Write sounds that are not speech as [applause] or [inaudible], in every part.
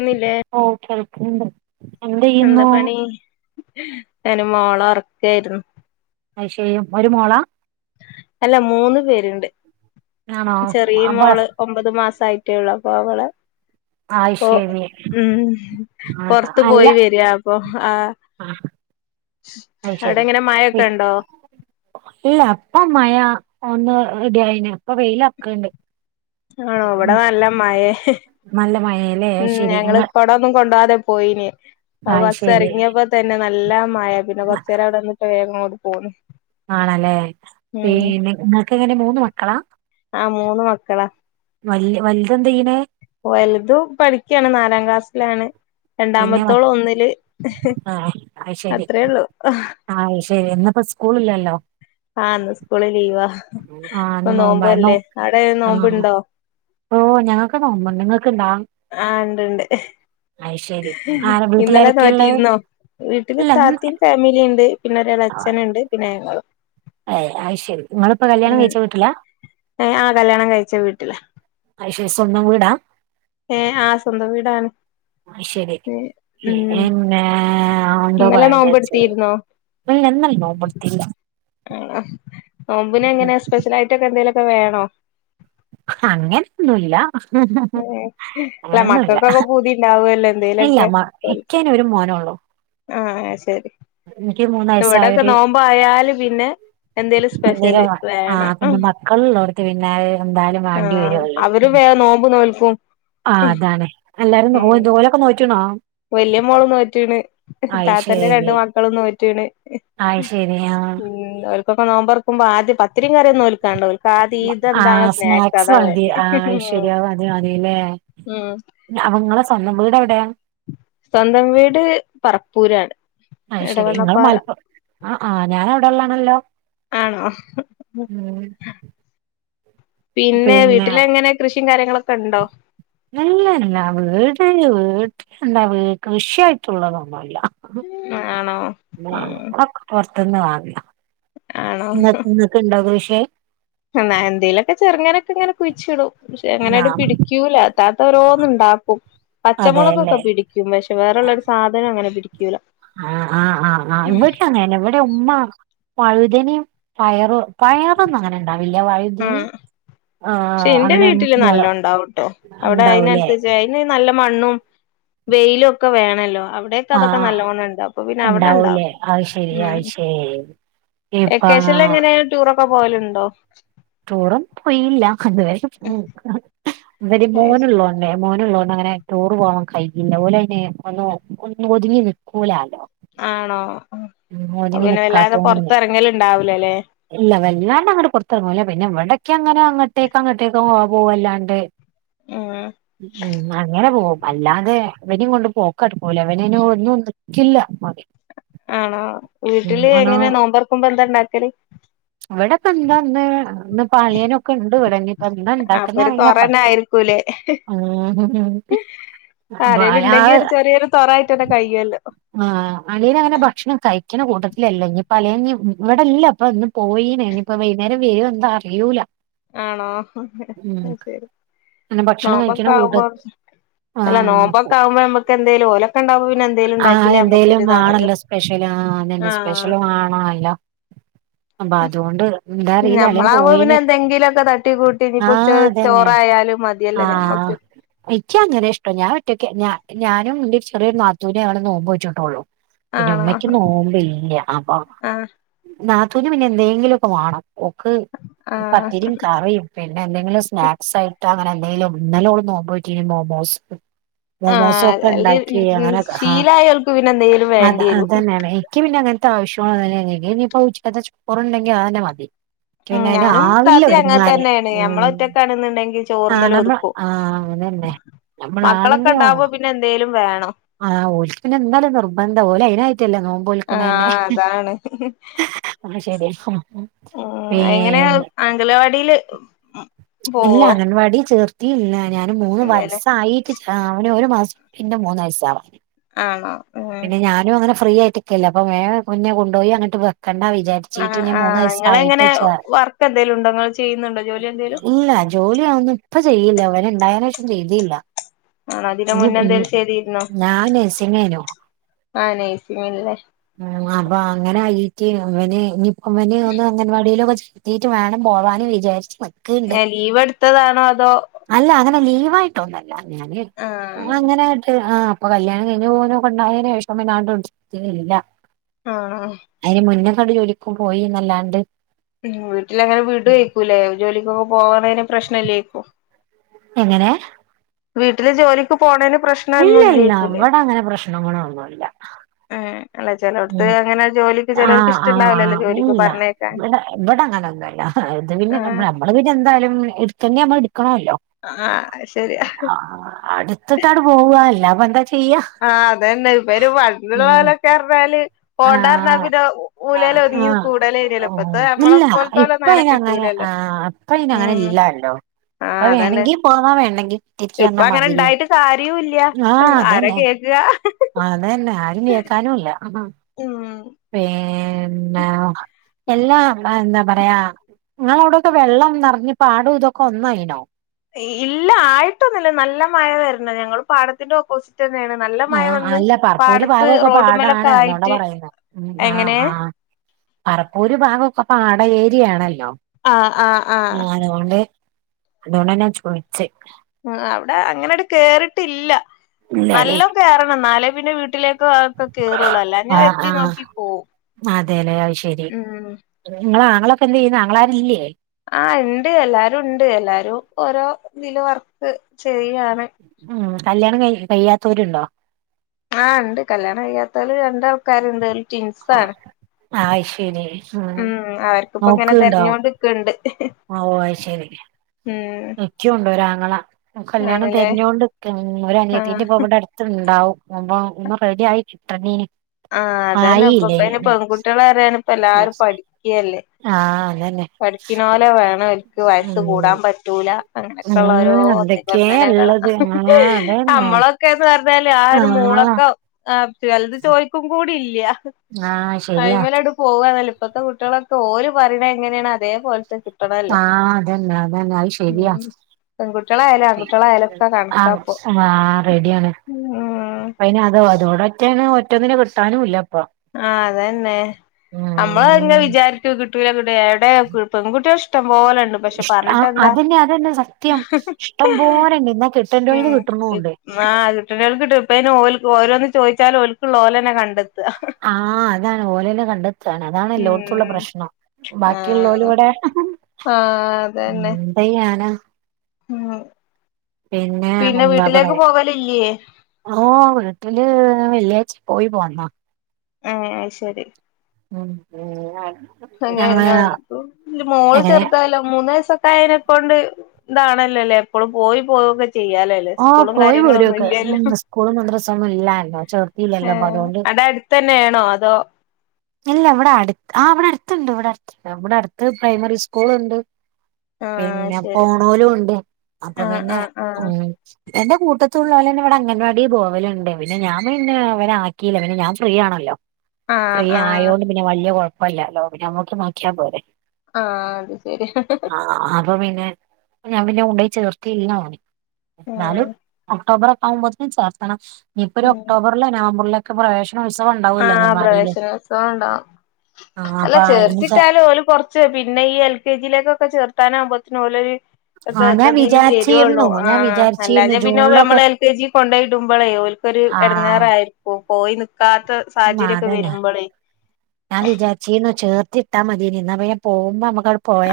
ന്നില്ലേ ഓ കേളക്കണ്ട് എന്ത ചെയ്യുന്നു അന മോളറക്ക ആായിരുന്നു ഐഷയും ഒരുമോളാ അല്ല മൂന്ന് പേരുണ്ട് ആണോ ചെറിയ അപ്പൊ മോള് ഒമ്പത് മാസയി [unintelligible] പ്പൊ വളെ ഉ അയ്ശരി ഉം ആ പൊർത് അല്ല പോയി വര്ആപ്പം ആഹ് ആ അവിടെ അയ്ശരി എങ്ങനെ മഴൊക്കെ ണ്ടോ ഇല്ല ഇപ്പം മഴ ഒന്ന് ഇടയിന് ഇപ്പൊ വെയിലർക്ണ്ട് ആണോ വിടെ നല്ല മയേ നല്ല മഴേല്ലേ ഉം അയ്ശരി ഞങ്ങള് ഇങ്ങ കൊടൊന്നും കൊണ്ടോവാാതെ പോയിഞ്ഞെ അ ബസ് അയ്ശരി ഇറങ്ങിയപ്പോ തന്നെ നല്ല മഴ പിന്നെ കൊർച്ചേരം അവിടെ ന്നിട്ട് വേഗം ങൊട് ആണല്ലേ പേ ഉം ന്നെ നിങ്ങൾക്ക് എങ്ങനെ മൂന്ന് മക്കളാ ആ മൂന്ന് മക്കളാ വല് വൽതെ ന്തെയ്യ്ണ് ഓൽ തും പഠിക്കാണ് നാലാം ക്ലാസ്സിലാണ് പിന്നെ മ രണ്ടാമത്തോള് ഒന്നില് ആ അത്രയേള്ളു ശരി ന്നപ്പോ സ്കൂള് ല്ലല്ലോ ആഹ് ന്ന് സ്കൂള് ലീവാ ആ പ്പൊ ഇന്ന് നോമ്പാ നോ നോമ്പല്ലേ അവ് ടെ ആ നോമ്പ് ണ്ടോ ഓ ഞങ്ങൾക്ക് നോമ്പ്ണ്ട് നിങ്ങക്ക്ണ്ടോ ആഹ് ണ്ട്ണ്ട് ആരാ ഇന്നലെ വീട്ടിലാരൊക്കെയുള്ളേ? നോറ്റിരുന്നോ വീട്ടില് ഇല്ല ഉം താത്തിം ഫാമിലി ണ്ട് പിന്നെ ഒരളെച്ഛന്ണ്ട് പിന്നെ ഞങ്ങളും അയ് അഹ് ശരി നിങ്ങളിപ്പോ കല്യാണം ഉം കഴിച്ച വീട്ടില ആഹ് കല്യാണം കഴിച്ച വീട്ടിലാ അഹ്ശേ സ്വന്തം വീടാ ഏ ആ സ്വന്തം വീടാണ് ശരി ഉം ഇന്നേ അഒന്തോ ഇന്നലെ നോമ്പ് പറയാൻവിജാരിച്ണ് എടുത്തിരുന്നോ മ നന്നല്ല [unintelligible] ആഹ് നോമ്പിനെങ്ങനെ സ്പെഷ്യലായിട്ടൊക്കെ എന്തെലൊക്കെ വേണോ അങ്ങനൊന്നുംല്ല അല്ല അങ്ങനെന്നുല്ല മക്കൾക്കൊക്കെ പൂതി ഉണ്ടാവുമല്ലോ ഇല്ല എന്തേലൊക്കെ മ ഓൽക്ക് ഇക്ക് ഐനൊരു മോനൊ ആണോ ആഹ് ശരി ന്ന് വിടൊക്കെ വയസ്സായൊരു നോമ്പായാല് പിന്നെ എന്തേലും സ്പെഷ്യല് എന്തേലും വേണം ആഹ് ആ പിന്നെ മക്കളുള്ളോടത്ത് പിന്നെ അത് എന്തായാലും വേണ്ടി ആഹ് അവര് വേ നോമ്പ് നോൽക്കും ആ അതാണ് എല്ലാരും നോ ഉം ൽത് ഓലൊക്കെ നോറ്റ്ണോ വല്യ മോൾ നോറ്റ്ണ് താത്തന്റെ രണ്ടു അയ്ശരി മക്കളും നോറ്റ്ണ് അയ്ശരി ആഹ് ഉം അവർക്കൊക്കെ നോമ്പറക്കുമ്പോ ആദ്യം പത്തിരി കറിം ന്നോൽക്കാണ്ട ആഹ് സ്നാക്സ് മതി വേണ്ടേ ആഹ് ശ്വര്യാവു മതി മതില്ലേ ഉം ഞ അവങ്ങളെ സ്വന്തം വീടെ വ് സ്വന്തം വീട് പർപ്പൂരാണ് അഹ് ശരി ഇങ്ങളും മൽപ്പ ആ ആ ഞാനവിടെള്ളാണല്ലോ ആണോ പിന്നെ വീട്ടിലെങ്ങനെ കൃഷിം കാര്യങ്ങളൊക്കെ ണ്ടോ? ല്ല ല്ല [unintelligible] വീട് വീട്ട എന്താ കൃഷിയായിട്ടുള്ളതൊന്നുല്ല അ ആണോ ഉം [unintelligible] പൊറത് ന്ന് വാങ്ങ ഇങ്ങ ഇങ്ങക്ക്ണ്ടൊ കൃഷി എന്നെ എന്തേലൊക്കെ ചെർങ്ങനൊക്കെ ങ്ങനെ കുഴിച്ചിടും ക്ഷെ ആ ങ്ങനട് പിടിക്കൂല ത്താത്ത രോന്നു ണ്ടാ ആക്കും പച്ചമുളകൊക്കെ അതെല്ലേ പിടിക്കും പക്ഷെ വേറള്ളരു സാധനം അങ്ങനെ പിടിക് ആ ആഹ് ആഹ് ആഹ് ഇവിടെയങ്ങൻനെ ഇവടെ ഉമ്മ വഴുതനേം പയറ് പയറൊന്നും ങ്ങനെ ണ്ടാവില്ല വഴുതനിം ക്ഷെ എന്റെ വീട്ടില് നല്ലോ ണ്ടാവ്ട്ടോ അവിടെ ഉണ്ടാവൂലേ അയിനൻസരിച്ച് അയിന് നല്ല മണ്ണും വെയിലും ഒക്കെ വേണല്ലോ അവിടെക്ക് ആ അതൊക്കെ നല്ലോണം ഉണ്ട് അപ്പം പിന്നെ അവിടെ ഉണ്ടാവൂലേ ഇണ്ടാകും അത് ശരി ഉം അത് ശരി ഇപ്പ വെക്കേഷനിൽ എങ്ങനെയ ടൂറൊക്കെ പോവല്ണ്ടോ ടൂറൊന്നും പോയില്ല അതുവരെ [unintelligible] ഇവര് മോനു ഉള്ളോണ്ടേ മോനെ ഉള്ളോ ഒന്നും അങ്ങനെ ടൂർ പോവാാൻ കയ്യൂല്ല. ഓലയ്നെ ഒന്ന് ഒന്ന് ഒതുങ്ങി നിൽക്കൂലാല്ലോ ആണോ അപ്പ പിന്നെ വല്ലാതെ നിക്കാത്തോണ്ടന്നെ പൊറത്ത് എറങ്ങല് ഇണ്ടാവൂല ലേ ഇല്ല വല്ലാണ്ട് അങ്ങട് പൊർത്തറങ്ങൂല്ല പിന്നെ ഇവിടയൊക്കെ അങ്ങനെ അങ്ങട്ടേക്ക് അങ്ങട്ടേക്ക് പോവാ അല്ലാണ്ട് ഉം ഉം അങ്ങനെ പോവും അല്ലാതെ ഇവനിം കൊണ്ട് പോക്കടക്കൂല ഇവൻ അയ്ന് ഒന്നും നിക്കില്ല ഓന് ആണോ ഉം വീട്ടില് എങ്ങനെ നോമ്പർക്കുമ്പം എന്താ ഇണ്ടാക്കല് ഇവിടെക്കെ എന്താ ന്ന് ഇന്ന് ഇപ്പ അളിയനൊക്കെ ഇണ്ട് ഇവടെ. ഇഞ്ഞിപ്പെന്താ അപ്പൊ ഇണ്ടാക്ക്ന്ന ഒരു അറിയില്ല. തൊറന്നെ പത്തി ആയിരിക്കൂലേ ഉം ആരേലും ബാല ഉണ്ടെങ്കി ഹ് ഒരു ചെറിയൊരു തൊറായിട്ടന്നെ കഴിയുവല്ലോ ആഹ് അളിയൻ അങ്ങനെ ഭക്ഷണം കഴിക്കണ കൂട്ടത്തിലല്ല. ഇഞ് ഇപ്പം അളിയന് ഇവിടെല്ല ഇപ്പം ഇന്ന് പോയിന് ഇനിയിപ്പ വൈന്നേരം വരൊ എന്താ അറിയൂല ആണോ ഹ് ഉം അത്ശരി അങ്ങനെ ഭക്ഷണം കഴിക്കണ നോമ്പൊക്കെ കൂട്ട ആവുമ്പോ അല്ല ആഹ് നോമ്പൊക്കെ ആവുമ്പം ഞമ്മക്ക് എന്തേലും ഓലൊക്കെ ഇണ്ടാവുമ്പൊ പി ന്നെ എന്തേലും ആഹ് ഉണ്ടാക്കില്ലേ എന്തേലും നമ്മക്കൊരു ഇതാണല്ലോ വേണല്ലോ സ്പെഷ്യൽ ആഹ് അതന്നെ ആഹ് സ്പെഷ്യൽ വേണല്ലോ [unintelligible] അപ്പൊ അതുകൊണ്ട് എന്താ അറിയില്ല അളിയൻ ഞമ്മളാവുമ്പം പിന്നെ പോയിന് എന്തെങ്കിലു ഒക്കെ തട്ടിക്കൂട്ടി ഇഞിപ്പ ആഹ് ഉച്ചവരെ അതന്നെ ചോറായാലും മതിയല്ലോ ആഹ് ഞമ്മക്ക് ഇയ്ക്ക് അങ്ങനെ ഇഷ്ടം ഞാൻ ഒറ്റക്ക് ഞാ ഞാനും ന്റെ ചെറിയൊരു നാത്തൂനെ [unintelligible] നോമ്പോറ്റിട്ടൊള്ളൂ. പിന്നെ ആണോ ഉമ്മയ്ക്ക് നോമ്പില്ല അപ്പം. ആഹ് നാ ത്തൂൻ പിന്നെ എന്തേങ്കിലൊക്കെ വാണം. ഓക്ക് ആഹ് പത്തിരിം കറി പിന്നെ എന്തെങ്കിലും സ്നാക്സ് ആയി രെന്തേലും ഇന്നലെ ഓൾ നോമ്പോറ്റിന്ന് മൊമോസ്. മോമോസോ ആഹ് ഒക്കെ അല്ലെ ഉണ്ടാക്കി അങ്ങനെ ക്കെ ഹാ ശീലായോൽക്ക് പിന്നെ എന്തെങ്കിലും അത വേണ്ടി വരും അതന്നേണെ ഇയ്ക്ക് പിന്നെ അങ്ങ ൻത്ത ആവശ്യങ്ങൾ ഒന്നുല്ല്യ ഇനിക്കിനിപ്പൊ ഉച്ചക്കത്തെ ചോറുണ്ടെങ്കിൽ അതന്നെ മതി എനിക്ക് ഉം പിന്നെ അതിന് ഞാനും ആവില്ല താത്തീ ഒരുങ്ങാന് അങ്ങൻത്തന്നെണ് ഞമ്മള് ഉം ഒറ്റക്കാണ് ഇന്നുണ്ടെങ്കിൽ ആ ചോർമ്മല് നമ്മൾ ഒതുക്കും. ആ അതന്നെ മക്കളൊക്കെ നമ്മളാണെങ്കി ഉണ്ടാവുമ്പോ പിന്നെ എന്തേലും വേണം. ആ ഓൽക്ക് എന്തായാലും നിർബന്ധാ. ഓല് അയിനായി റ്റല്ലെ നോമ്പ് നോൽക്കണതെന്നെ ആഹ് അതാണ് ആ ശരി ഉം പീ എങ്ങനെ നെ അംഗലവാടിയില് ഇല്ല പോവോ അംഗൻവാടി ചേർ ത്തീല്ല. ഞാന് മൂന്ന് എന്തേലും വയസായിട്ട് ചേ അവന് ഒരു മാസം [unintelligible] കഴിഞ്ഞ മൂന്ന് വയസ്സാവ ആണോ ഉം ഫ്രീ ആയിട്ട്ക്കല്ലെ അപ്പം വേം മുന്നെ കൊണ്ടോയി അങ്ങട്ട് വ കണ്ടാ ആ വിചാരിച്ചീട്ട് ഞാൻ ആ മൂന്ന് നിങ്ങളെങ്ങനെ വയസായിട്ട് ചേ. വർക്ക് എന്തേലും ഉണ്ടോ നിങ്ങൾ ചെയ്യുന്നുണ്ടോ ജോലി എന്തേലും ഇല്ല ജോലി യവൊന്നും ഇപ്പൊ ചെയ്യില്ല ഇവന് ഉണ്ടായേന് ശേഷം ചെയ്തീല്ല. ആണൊ ഇതിന് മുന്നന്തേലും ചെയ്തിരുന്നോ. ഞാൻ നഴ്സിംങേനു ആ നഴ്സിംഗല്ലേ അപ്പൊ അങ്ങനായി റ്റ് ഇവന് ഇഞിപ്പം വന് ഒന്ന് അംഗൻവാടിയിലൊക്കെ ചേർത്തിട്ട് വേണം പോവാന് വിചാരിച്ചു മ ഏ ലീവ് എടുത്തതാണോ അതോ ലീവായിട്ട് ഒന്നല്ല ഞാന് ആ [unintelligible] ഇങ്ങനെ ആഹ് പ്പൊ കല്യാണം കയ്ഞ് ഓനൊക്കെണ്ടായേന് ശേഷം പിന്നെ [unintelligible] ആഹ് ട് ജോലിക്കും പോയിന്നല്ലാണ്ട് ഉം വീട്ടിലങ്ങനെ വിടു ഏക്കുലേ ജോലിക്കൊക്കെ പോകണേന് പ്രശ്നല്ലേക്കും എങ്ങനെ വീട്ടില് ജോലിക്ക് പോണേന് പ്രശ്നൊന്നും ഇല്ല ഇല്ല ഇല്ലേക്കൂലേ ഇവിട അങ്ങനെ പ്രശ്നങ്ങളൊന്നുല്ല ആ അല്ല ഉ ചെലോടത്ത് അങ്ങനെ ജോലിക്ക് ആഹ ചെലോർക്ക് ആഹ് ഇഷ്ടണ്ടാവില്ലല്ലോ ആഹ് ജോലിക്ക് ഇല്ല പറഞ്ഞേക്കാൻ വിട വിടങ്ങാനൊന്നുമല്ല അത് പിന്നെ ആ നമ്മ നമ്മള് പിന്നെന്തായാലും എടുത്തു എന്നെ നമ്മള് ആണല്ലോ ആ ശരിയാ ആ അടുത്തിട്ടടെ പോവല്ല അപ്പൊ എന്താ ചെയ്യാ ആഹ അതന്നെ ഇപ്പൊ ഒരു വഴുള്ള ഉം പോലൊക്കെ അറിഞ്ഞാല് ആഹ് പോണ്ടന്നന്റെ മൂല ഒന്നങ്ങത് ആഹ് കൂടല ഇല്ല ഇപ്പത്തെ നമ്മള പോലെത്തലെ അങ്ങനെ കിട്ടൂല ആഹ അപ്പ അങ്ങനെ ഇല്ലല്ലോ അപ്പ ആഹ് അതന്നെ വേണമെങ്കി പോന്നാ വേണെങ്കിൽ തിരിച്ചു തന്ന ഇപ്പൊ അങ്ങനെ മാതിരിയ ഇണ്ടായിട്ട് കാര്യൂല്ല ആഹ ആരാ അതല്ലെ കേക്ക്ക അതന്നെ ആരും കേക്കാനുംല്ല ഉം എല്ലാ അ എന്ത പറയാ നിങ്ങളവിടയൊക്കെ വെള്ളം നിറഞ്ഞ് പാടും ഇതൊക്കെ ഒന്നായിനോ ഇല്ല ആയിട്ടൊന്നുമില്ല നല്ല മഴ വരണ ഞങ്ങള് പാടത്തിന്റെ ഓപ്പോസിറ് തന്നെയാണ് നല്ല മഴ ആഹ് വന്ന് അല്ല പറപ്പൂര് പാടത്ത് ഭാഗമൊക്കെ റോഡ്മേലൊക്കെ പാടാണ് അതോണ്ടാ ആയിട്ട് പറയുന്നെ ഉം ആഹ് എങ്ങനെയ- ആഹ് പറപ്പൂര് ഭാഗംക്കെ പാട ഏരിയാണല്ലോ ആഹ ആഹ ആഹ ആഹ് അതുകൊണ്ട് തന്നാ ചോദിച്ചേ ഉ അവിടെ അങ്ങനെട്ട കേറിട്ടില്ല ഉ നല്ല കയറണം എന്നാലേ പിന്നെ വീട്ടിലേക്ക്തക്കെ കേയറുള്ളല്ല ഞാൻ ആഹ് എത്തി ആഹ് നോക്കി പോകവും ഉം നിങ്ങളാങ്ങളൊക്കെ എന്ത് ചെയ്യുന്നാങ്ങളാര ഇല്ലേ ആഹ് ഉണ്ട് എല്ലാരും ഉണ്ട് എല്ലാരും ഓരോ ഇതില് വർക്ക് ശരിയാണ് ഉം കല്യാണം കഴിയാത്തവരുണ്ടോ ആഹ ഉണ്ട് കല്യാണം കഴിയാത്തല് രണ്ട ആൾക്കാരുണ്ട് ട്വിൻസ്സാണ് അത് ശരി ഉം അവർക്കിപ്പോ ഇങ്ങനെ തതിരഞ്ഞുകൊണ്ടിക്കണ്ട് ഓ ശരി ഉം നിക്കുംണ്ടോ ഒരാങ്ങള കല്യാണം ആണ്ല്ലേ തെരഞ്ഞോണ്ട് നിക്കാണ് ഒരു ആഹ് അനിയത്തിന്റെ ഇപ്പൊ ഇവിടെ അടുത്തുണ്ടാവും മുമ്പ ഇന്ന് റെഡി ആയിട്ടി ഇട്ടീനി ആഹ് അതന്നെ ഇപ്പപ്പ ഇനി പെൺകുട്ടികള അറിയാണ്പ്പ എല്ലാരും പഠിക്കുകല്ലേ ആഹ് അതന്നെ പഠിക്കുന്ന പോലെ വേണം എനിക്ക് വയസ് ഉം കൂടാൻ പറ്റൂല ഉം അങ്ങനെയൊക്കെള്ളരോ- എന്തൊക്കെയാ ഇള്ളത് ആഹ് [unintelligible] അതന്നെ നമ്മളൊക്കെ - അതേല്ലേ ആ ഒരു ആഹ് മൂളൊക്കെ ആ ചലത് ചോയ്ക്കും കൂടി ഇല്ല ആഹ് ശരിയാ കൈ്മല അവിട് പോവന്നല്ല ഇപ്പഴത്തെ കുട്ടികളൊക്കെ ഒരുഓര് പരിണ എങ്ങനെയാണ് അതേപോലത്തെ കിട്ടണല്ലോ ആഹ അതന്നെ അതന്നെ അത്‌ ശരിയാ ഉം പെൺകുട്ടികളായാലും ആൺകുട്ടികളായാലും ഒക്കെ ആഹ കണക്കാപ്പൊ ആ റെഡിയിയാണ് ഉം അന് അതോ അതോട ഒറ്റ ഒറ്റന്നിനന് കിട്ടാനുംല്ല ആഹ അതന്നെ നമ്മള് ഇങ്ങെ ഉം വിചാരിക്കു കിട്ടൂല കിട്ടൂല എവിടെ പെണ്ണുകുട്ടികൾ ഇഷ്‌ - പോലണ്ട് പക്ഷെ ഇഷ് പറഞ്ഞിട്ടെന്താ അതന്നെ അതന്നെ സത്യം ഇഷ്ടം പോലെണ്ട് എന്നാ ഉ കിട്ടേണ്ടോൽക്ക് കിട്ടുണുണ്ട് ആ് കുട്ടണ്ടികൾക്ക്ട്ടും ഇപ്പന് ഓ ഓരോന്ന് ചോദിച്ചാലും ഓക്കുള്ള ഓലന്നെ കണ്ടെത്തുക ആഹ അതാണ് ഓലിനെ കണ്ടെത്തയാണ് അതാണ് എല്ലോടത്തുള്ള ഉം പ്രശ്നം ബാക്കിയുള്ള ഓല ഇവിടെ- ആഹ അത തന്നെ എന്തെയ്യാനാ ആഹ പിന്നെ എന്താ പറയാ ഓ വീട്ടില് വെള്ളിയാഴ്ച പോയി പോന്നോ ആഹ ശരി ഉം ഉ അങ്ങന മോള് എങ്ങനെ ചെറുതാലോ മൂന്ന് വയസൊക്കെ അയനെക്കൊണ്ട് ഇതാണല്ലല്ലേ എപ്പോഴും പോയി പോയൊക്കെ ചെയ്യാലല്ലേ ഓഹ് സ്കൂളും പോയി കാര്യങ്ങള ഒന്നും പോരൊക്കെ ഇല്ലല്ല ഉം സ്കൂളും മദ്രസൊന്നും ഇല്ലാല്ലോ ചേർത്തില്ലല്ലോ അപ്പൊ അതുകൊണ്ട് എടെ അടുത്ത് തന്നൊണോ അതോ ഇല്ല ഇവിടെ അടുത്ത് ആ അവിടെ അടുത്തുണ്ട് ഇവിടെടുണ്ട് ഇവിടെ അടുത്ത് പ്രൈമറി സ്കൂൾുണ്ട് ആഹ് പിന്നെ ശരി പോണലും ഉണ്ട് അപ്പൊ ആഹ് പിന്നെ ആഹ് ഉ ആഹ് എന്റെ കൂട്ടത്തുള്ള പോലന്നെ ഇവിടെ അംഗൻവാടി പോവലുണ്ട് പിന്നെ ഞാൻ പിന്നെ അവ കീ പിന്നെഞൻ ഫ്രീ ആണല്ലോ ആഹ് ഫ്രീ ആഹ് ആയതോണ്ട് പിന്നെ വലിയ കുഴപ്പമല്ലല്ലോ പിന്നെ നമുക്ക് നോക്കിയ പോരെെ ആഹ് അത് ശരി ആ അപ്പൊ പിന്നെ ഞാൻ പിന്നെ ഉണ്ടയി ചേർത്തില്ല മ ഉം എന്നാലും ഒക്ടോബർെ ആകുമ്പോന് ചേർത്തണം ഇനിയിപ്പൊ ഒരു ഉം ഒക്ടോബറിലെ നവംബറിലൊക്കെ പ്രവേശന ഉത്സവം ഉണ്ടാവൂല്ലോ അംഗൻവാടിയില് തോണ്ടാ ആഹ് അല്ല അപ്പൊ അയിന് ചേ ചേർത്തിട്ടാലും ഓൽ കുറച്ച് പിന്നെ ഈ എൽ കെ ജിയിലേക്കൊക്കെ ചേർത്ത ബത്തനോല ആഹ് ഞാൻ ഒക്കെധതിൽ വരുള്ളൂ വിചാരിച്ചിരുന്നു ആ ഞാൻ വിചാരിച്ചിരുന്നു അല്ലാതെ പിന്നെ ജൂണിലൊക്കെ നമ്മളെ എൽ കെ ജി കൊണ്ടയി ഇടുമ്പോളേ ഇടങ്ങാറായിരിക്കും പോയി നി ക്കാത്ത ഉ അതനെ നാ വിചാരിച്ചിന ചേർത്തിട്ടാ മതിനിന്ന വേം പോകുമ്പമ്മക്ക്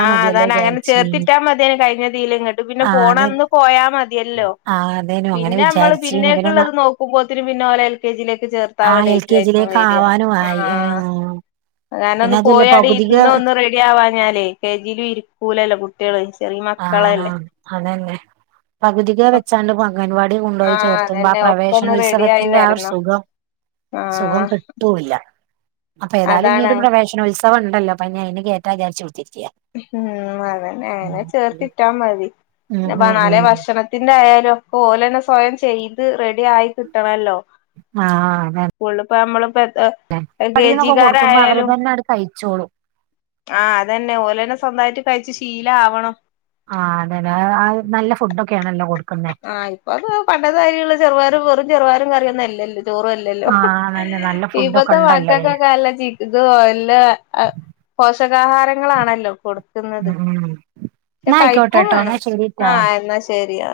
ആഹ് അതാന അങ്ങനെ ചേർത്തിട്ടാ മതിയന് കഴിഞ്ഞ തീല ഇങ്ങോട്ട് പിന്നെ ആഹ് പോണം അതെ അന്ന് പോയാ മതിയല്ലോ ആഹ് അതേനു അങ്ങനെ പിന്നെ നമ്മള് വിചാരിച്ചീനി പിന്നെ ന പിന്നേക്കുള്ളള്ളത് നോക്കുമ്പോത്തനും പിന്നെ ഓലെ എൽ കെ ജിയിലേക്ക് ചേർത്തള്ള ആഹ് എൽ ഡേറ്റു കെ ആയിരിക്കും ജിയിലേക്ക് വരിയാ ആവാനും ആയി ആഹ ഏഹ് കാരണം പിന്നെ ഒന്ന് അതുല്ല പോയാ അടെ പകുതിക്ക് ഇര്ന്ന് ഒന്ന് റെഡി ആവാ ഞാലേ കെ ജിയിലും ഇരിക്കൂലല്ലോ കുട്ടികള് ചെറിയ മക്കളല്ലേ പകുതികൾ വെച്ചാണ്ട് അംഗൻവാടി കൊണ്ടുപോയി ആഹ് ചേർത്തുമ്പൊ ആ അതന്നെ പ്രവേശനോത്സവത്തിന്റെ ആ ഒരു സുഖം ഉ സുഖം കിട്ടല്ല അപ്പൊ ഏയാലും ഞ് അതാണ് ഒരു പ്രവേശോത്സവ ഉണ്ടല്ലോ അപ്പോനി അയ്ന് കേറ്റ ചാരിച് കുത്ര ഉം അതന്നെ അങ്ങനെ ഉം ചേർത്തിട്ടാ മതി ഉം പിന്നേ ഉം ഭക്ഷണത്തിന്റെ ആയാല ഓലെ തന്നെ സ്വയം ചെയ്ത് റെഡി ആയി കിട്ടണല്ലോ ആഹ അത ഇപ്പ നമ്മള കൊടുക്കുമ്പോ അവര് ഗേജിക്കാരായാലും തന്നെ അങ്ങട് കഴിച്ചോളും ആ അതന്നെ ഓ സ്വന്തമായിട്ട് കഴിച്ചു ശീലം ആവണം ആ അതെല്ലെ നല്ല ഫുഡ്ക്കെയണല്ല കൊടുക്ക ആഹ് ഇപ്പ അത് പണ്ടത കാര്യള്ള ചെറുപയറും വെറും ചെറുപയറും കറിയന്നല്ലല്ലോ ചോറുംല്ലല്ലോ ആഹ് നല്ല നല്ല ഫുഡൊക്കെ ഇപ്പത്തെ മ ഉണ്ടല്ലോ ഏ. ക്കൊക്കൊക്കെല്ല ചത എല്ല പോഷകാഹാരങ്ങളാണല്ലോ കൊടുക്കുന്നത് പക്ഷെ കഴിക്കും നയിക്കോട്ടെട്ടോങ്ങാ വേണം ശെരിട്ടാ ആഹ് എന്നാ ശരി ഓ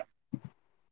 [unintelligible]